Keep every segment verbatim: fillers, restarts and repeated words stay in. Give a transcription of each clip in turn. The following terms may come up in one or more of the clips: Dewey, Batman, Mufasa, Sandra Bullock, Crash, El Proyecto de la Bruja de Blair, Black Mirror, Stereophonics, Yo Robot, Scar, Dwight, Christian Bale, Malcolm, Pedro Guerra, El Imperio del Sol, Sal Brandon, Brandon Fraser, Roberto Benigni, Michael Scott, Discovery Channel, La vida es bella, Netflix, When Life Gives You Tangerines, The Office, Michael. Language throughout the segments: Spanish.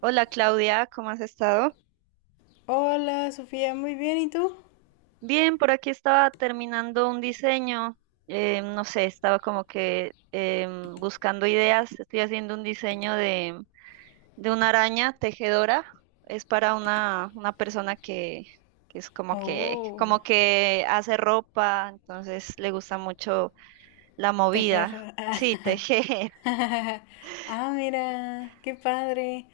Hola Claudia, ¿cómo has estado? Hola, Sofía, muy bien, ¿y tú? Bien, por aquí estaba terminando un diseño, eh, no sé, estaba como que em, buscando ideas, estoy haciendo un diseño de, de una araña tejedora, es para una, una persona que, que es como que, Oh, como que hace ropa, entonces le gusta mucho la movida, tejer. Ah, sí, tejer. ah, mira, qué padre.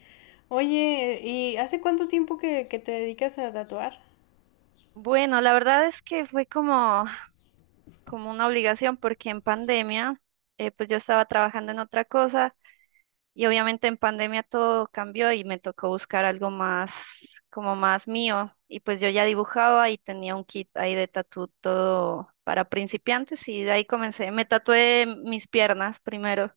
Oye, ¿y hace cuánto tiempo que, que te dedicas a tatuar? Bueno, la verdad es que fue como, como una obligación porque en pandemia, eh, pues yo estaba trabajando en otra cosa. Y obviamente en pandemia todo cambió y me tocó buscar algo más, como más mío. Y pues yo ya dibujaba y tenía un kit ahí de tatú todo para principiantes y de ahí comencé. Me tatué mis piernas primero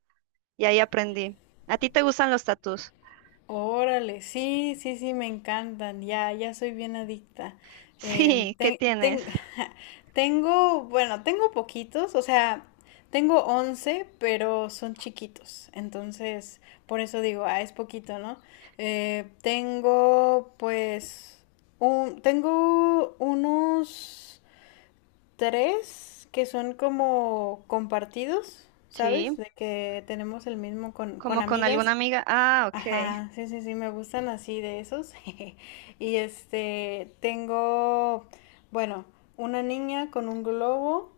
y ahí aprendí. ¿A ti te gustan los tatús? Órale, sí, sí, sí, me encantan, ya, ya soy bien adicta. Em, Sí, ¿qué ten- tienes? ten- Tengo, bueno, tengo poquitos, o sea, tengo once, pero son chiquitos, entonces, por eso digo, ah, es poquito, ¿no? Eh, tengo, pues, un, tengo unos tres que son como compartidos, ¿sabes? Sí, De que tenemos el mismo con, con como con alguna amigas. amiga. Ah, ok. Ajá, sí, sí, sí, me gustan así de esos. Y este, tengo, bueno, una niña con un globo,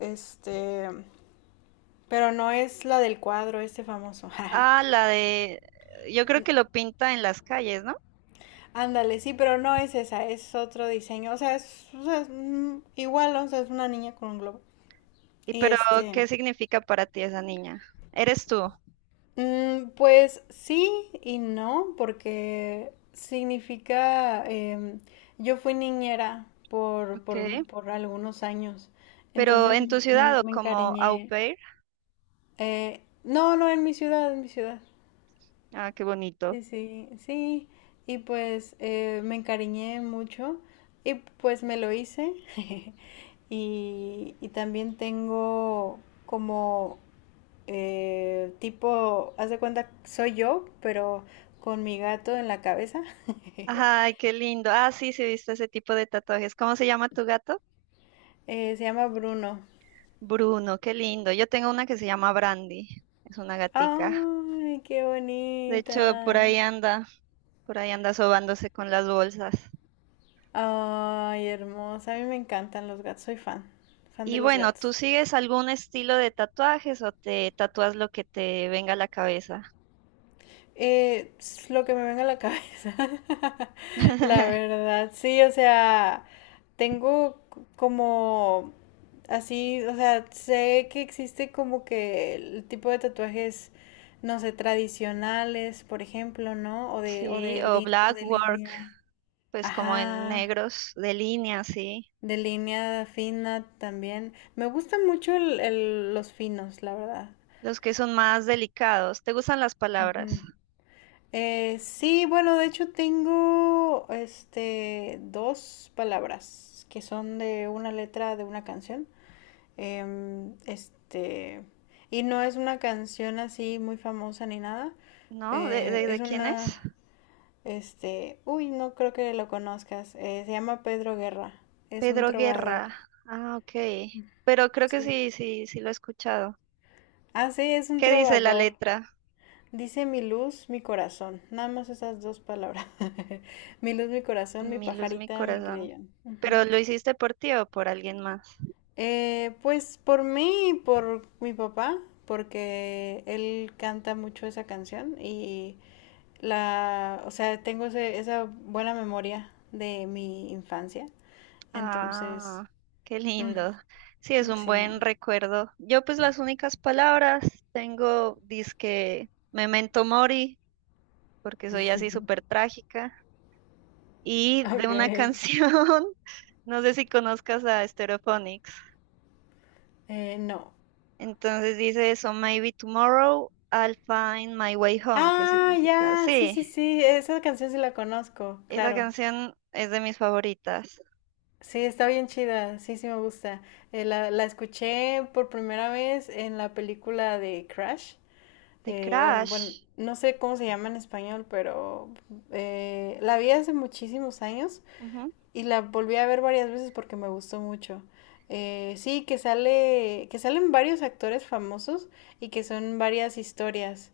este, pero no es la del cuadro, este famoso. Ah, la de, yo creo que lo pinta en las calles, ¿no? Ándale, sí, pero no es esa, es otro diseño. O sea, es, o sea, es, mm, igual, ¿no? O sea, es una niña con un globo. Y Y pero, este, ¿qué significa para ti esa niña? ¿Eres tú? Mm, pues sí y no, porque significa, em, yo fui niñera por, Ok. por, por algunos años, Pero entonces en tu me, ciudad o me como au encariñé. pair. Eh, no, no, en mi ciudad, en mi ciudad. Ah, qué bonito. Sí, sí, sí. Y pues eh, me encariñé mucho y pues me lo hice. Y, y también tengo como eh, tipo, haz de cuenta, soy yo, pero con mi gato en la cabeza. Ay, qué lindo. Ah, sí, sí, he visto ese tipo de tatuajes. ¿Cómo se llama tu gato? Eh, se llama Bruno. Bruno, qué lindo. Yo tengo una que se llama Brandy. Es una gatica. ¡Ay, qué De hecho, por bonita! ahí anda, por ahí anda sobándose con las bolsas. ¡Ay, hermosa! A mí me encantan los gatos, soy fan, fan de Y los bueno, ¿tú gatos. sigues algún estilo de tatuajes o te tatúas lo que te venga a la cabeza? Eh, es lo que me venga a la cabeza, la verdad, sí, o sea, tengo c- como así, o sea, sé que existe como que el tipo de tatuajes, no sé, tradicionales, por ejemplo, ¿no? O de, o Sí, de, o li- O black de work, línea, pues como en ajá, negros, de línea, sí. de línea fina también. Me gustan mucho el- el- los finos, la verdad. Los que son más delicados. ¿Te gustan las palabras? Ujú. Eh, sí, bueno, de hecho tengo este dos palabras que son de una letra de una canción. Em, este, y no es una canción así muy famosa ni nada. ¿No? ¿De, Eh, de, es de quién es? una, este, Uy, no creo que lo conozcas. Eh, se llama Pedro Guerra. Es un Pedro trovador. Guerra. Ah, ok. Pero creo que Sí. sí, sí, sí lo he escuchado. Ah, sí, es un ¿Qué dice la trovador. letra? Dice mi luz, mi corazón. Nada más esas dos palabras. Mi luz, mi corazón, mi Mi luz, mi pajarita, mi corazón. creyón. Ujú. ¿Pero lo hiciste por ti o por alguien más? Eh, pues por mí y por mi papá, porque él canta mucho esa canción y la, o sea, tengo ese- esa buena memoria de mi infancia. Entonces, Ah, qué lindo. mm, Sí, es un buen sí. recuerdo. Yo pues las únicas palabras tengo dizque Memento Mori, porque soy así súper trágica, y de Ok. una canción. No sé si conozcas a Stereophonics. Eh, no. Entonces dice eso, Maybe Tomorrow I'll Find My Way Home, que Ah, significa, ya, sí, sí, sí, sí, esa canción sí la conozco, esa claro. canción es de mis favoritas. Sí, está bien chida, sí, sí me gusta. Eh, la, la escuché por primera vez en la película de Crash, The eh, o, bueno, Crash. no sé cómo se llama en español, pero eh, la vi hace muchísimos años Ujú. y la volví a ver varias veces porque me gustó mucho. Eh, sí, que sale, que salen varios actores famosos y que son varias historias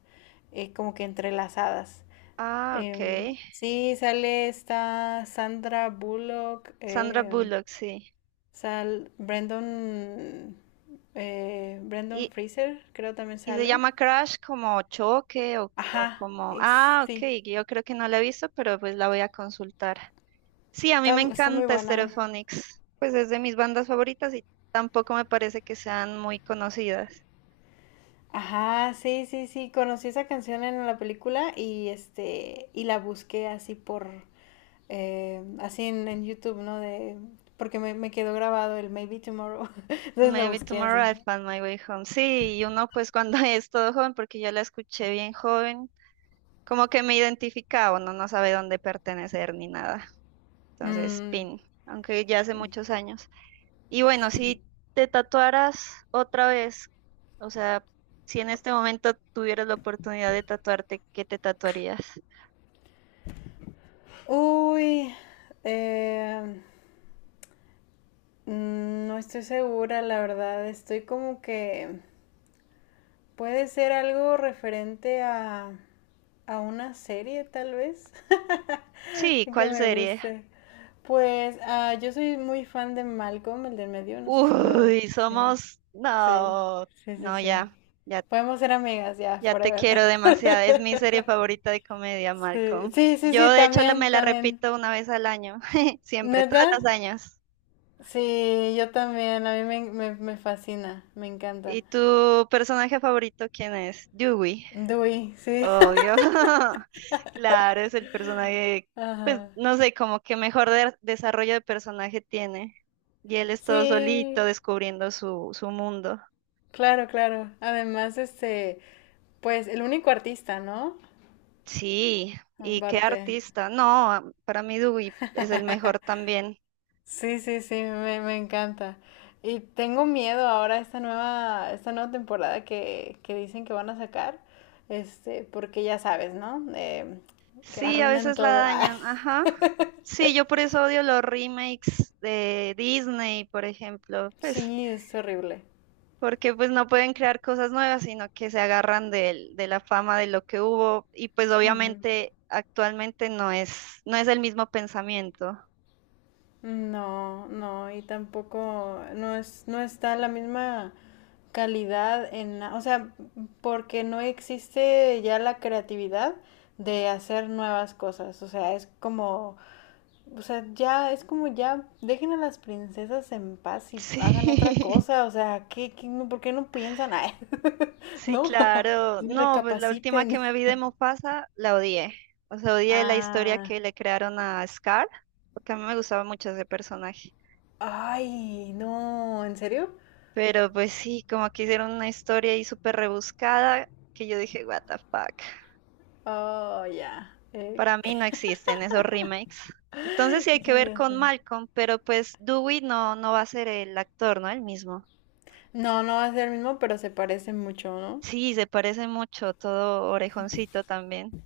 eh, como que entrelazadas. Ah, ok. Em, sí, sale esta Sandra Bullock. Sandra em, Bullock, sí. Sal Brandon, eh, Brandon Y, Fraser, creo también y se sale. llama Crash como choque o, o Ajá, como... ex- Ah, ok, sí, yo creo que no la he visto, pero pues la voy a consultar. Sí, a mí está, me está muy encanta buena. Stereophonics, pues es de mis bandas favoritas y tampoco me parece que sean muy conocidas. Ajá, sí, sí, sí, conocí esa canción en la película y este, y la busqué así por, eh, así en, en YouTube, ¿no? De, porque me, me quedó grabado el Maybe Tomorrow, entonces la Maybe busqué Tomorrow I'll así. Find My Way Home. Sí, y uno pues cuando es todo joven, porque yo la escuché bien joven, como que me identificaba, uno no sabe dónde pertenecer ni nada. Entonces, Mm, pin, aunque ya hace muchos años. Y bueno, si te tatuaras otra vez, o sea, si en este momento tuvieras la oportunidad de tatuarte, ¿qué te tatuarías? Uy, eh, mm, no estoy segura, la verdad. Estoy como que Puede ser algo referente a, a una serie, tal vez, Sí, que ¿cuál me serie? guste. Pues ah, yo soy muy fan de Malcolm, el del medio, no sé si lo... Uy, Sí, somos... sí, No, sí, sí, no, sí. ya, ya. Podemos ser amigas ya, Ya te forever. quiero demasiado. Es mi serie favorita de comedia, Sí, Malcolm. sí, sí, Yo, sí, de hecho, la, también, me la también. repito una vez al año. Siempre, ¿Neta? todos los años. Sí, yo también, a mí me, me, me fascina, me encanta. ¿Y tu personaje favorito quién es? Dewey. Dewey, sí. Obvio. Claro, es el personaje, pues Ajá. no sé, como que mejor de- desarrollo de personaje tiene. Y él es todo solito Sí, descubriendo su, su mundo. claro, claro. Además, este, pues el único artista, ¿no? Sí, y qué Aparte. artista. No, a- para mí Dewey es el mejor también. Sí, sí, sí, me, me encanta. Y tengo miedo ahora a esta nueva, esta nueva temporada que, que dicen que van a sacar, este, porque ya sabes, ¿no? Eh, que Sí, a arruinan veces la todo. dañan, ajá. Sí, yo por eso odio los remakes de Disney, por ejemplo, pues Sí, es horrible. porque pues no pueden crear cosas nuevas, sino que se agarran del- de, la fama de lo que hubo y pues Ujú. obviamente actualmente no es no es el mismo pensamiento. No, no, y tampoco, no es, no está la misma calidad en, o sea, porque no existe ya la creatividad de hacer nuevas cosas, o sea, es como, o sea, ya es como ya dejen a las princesas en paz y hagan otra Sí. cosa, o sea, ¿qué, qué- no- por qué no piensan? Ay, Sí, ¿no? claro. Sí, No, pues la última que recapaciten. me vi de Mufasa la odié. O sea, odié la historia Ah, que le crearon a Scar, porque a mí me gustaba mucho ese personaje. ay, no, ¿en serio? Pero pues sí, como que hicieron una historia ahí súper rebuscada que yo dije, what the fuck. Oh, ya. Eh, Para mí no ¿qué- existen esos remakes. Entonces sí hay que qué ver ya con sé? Malcolm, pero pues Dewey no, no va a ser el actor, ¿no? El mismo. No, no va a ser el mismo, pero se parece mucho, ¿no? Sí, se parece mucho, todo orejoncito también.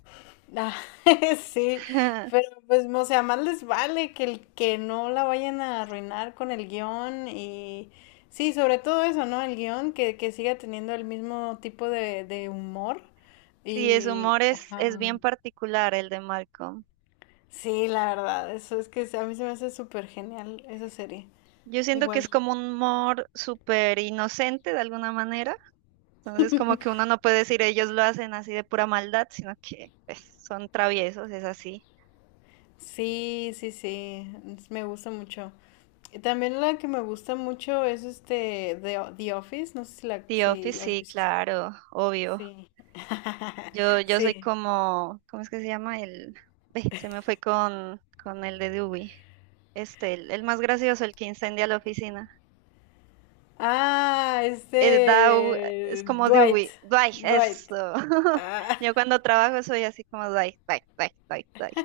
Ah, sí, pero pues, o sea, más les vale que el que no la vayan a arruinar con el guión y sí, sobre todo eso, ¿no? El guión que, que siga teniendo el mismo tipo de, de humor Sí, su y, humor es, ajá, es bien particular el de Malcolm. sí, la verdad, eso es que a mí se me hace súper genial esa serie, Yo siento que es igual. como un humor súper inocente de alguna manera. Entonces, como que uno no puede decir ellos lo hacen así de pura maldad, sino que pues, son traviesos, es así. Sí, sí, sí, es- me gusta mucho. Y también la que me gusta mucho es este The, The Office, no sé si la, The si Office, la has sí, visto. claro, obvio. Sí. Yo, yo soy Sí. como, ¿cómo es que se llama? El, ve, se me fue con, con el de Dewey. Este, el, el más gracioso, el que incendia la oficina. Ah, Es Dow, es este como Dwight. Dewey. Dwight, Dwight. eso. Ah, Yo cuando trabajo soy así como Dwight, Dwight, Dwight, Dwight, Dwight.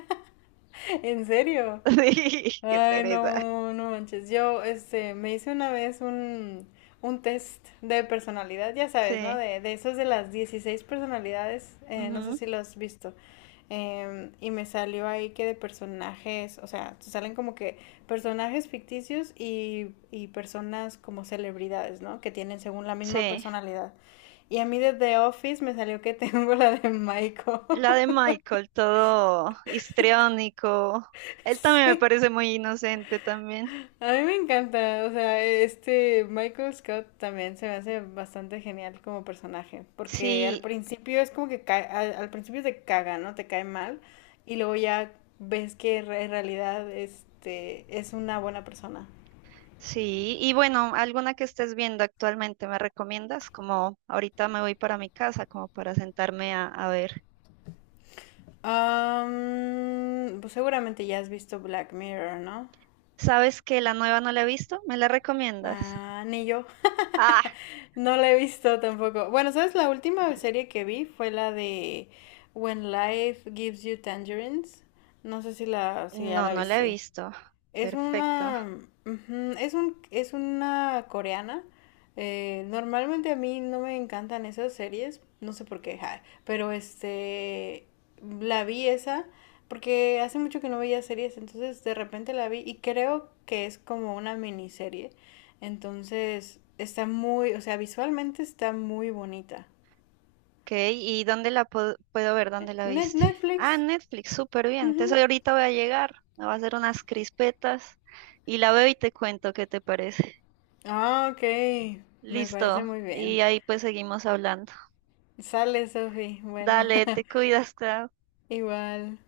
¿en serio? Sí, qué Ay, pereza. no, no manches. Yo, este, me hice una vez un, un, test de personalidad, ya sabes, ¿no? Sí, De, de esos de las dieciséis personalidades. Eh, no sé ujú, si lo has visto. Em, y me salió ahí que de personajes, o sea, te salen como que personajes ficticios y, y personas como celebridades, ¿no? Que tienen según la misma sí. personalidad. Y a mí de The Office me salió que tengo la de Michael. La de Michael, todo histriónico. Él también me Sí. parece muy inocente también. A mí me encanta, o sea, este Michael Scott también se me hace bastante genial como personaje, porque al Sí, principio es como que cae- al, al principio te caga, ¿no? Te cae mal y luego ya ves que re- en realidad este es una buena persona. sí. Y bueno, ¿alguna que estés viendo actualmente me recomiendas? Como ahorita me voy para mi casa, como para sentarme a, a ver. Am, pues seguramente ya has visto Black Mirror, ¿no? ¿Sabes que la nueva no la he visto? ¿Me la recomiendas? Ah, ni yo. Ah, No la he visto tampoco. Bueno, ¿sabes? La última serie que vi fue la de When Life Gives You Tangerines. No sé si la, si ya no, la no la he viste. visto. Es Perfecto. una, Ujú, es un, es una coreana. Eh, normalmente a mí no me encantan esas series, no sé por qué, ja, pero este, la vi esa porque hace mucho que no veía series, entonces de repente la vi y creo que es como una miniserie. Entonces está muy, o sea, visualmente está muy bonita. Ok, ¿y dónde la po- puedo ver? ¿Dónde la Net- viste? Netflix. Ah, en Netflix, súper bien. Entonces Ujú. ahorita voy a llegar, me voy a hacer unas crispetas y la veo y te cuento qué te parece. Ah, ok, me parece Listo, muy y bien. ahí pues seguimos hablando. Sale, Sophie. Bueno. Dale, te cuidas, Clau. Igual.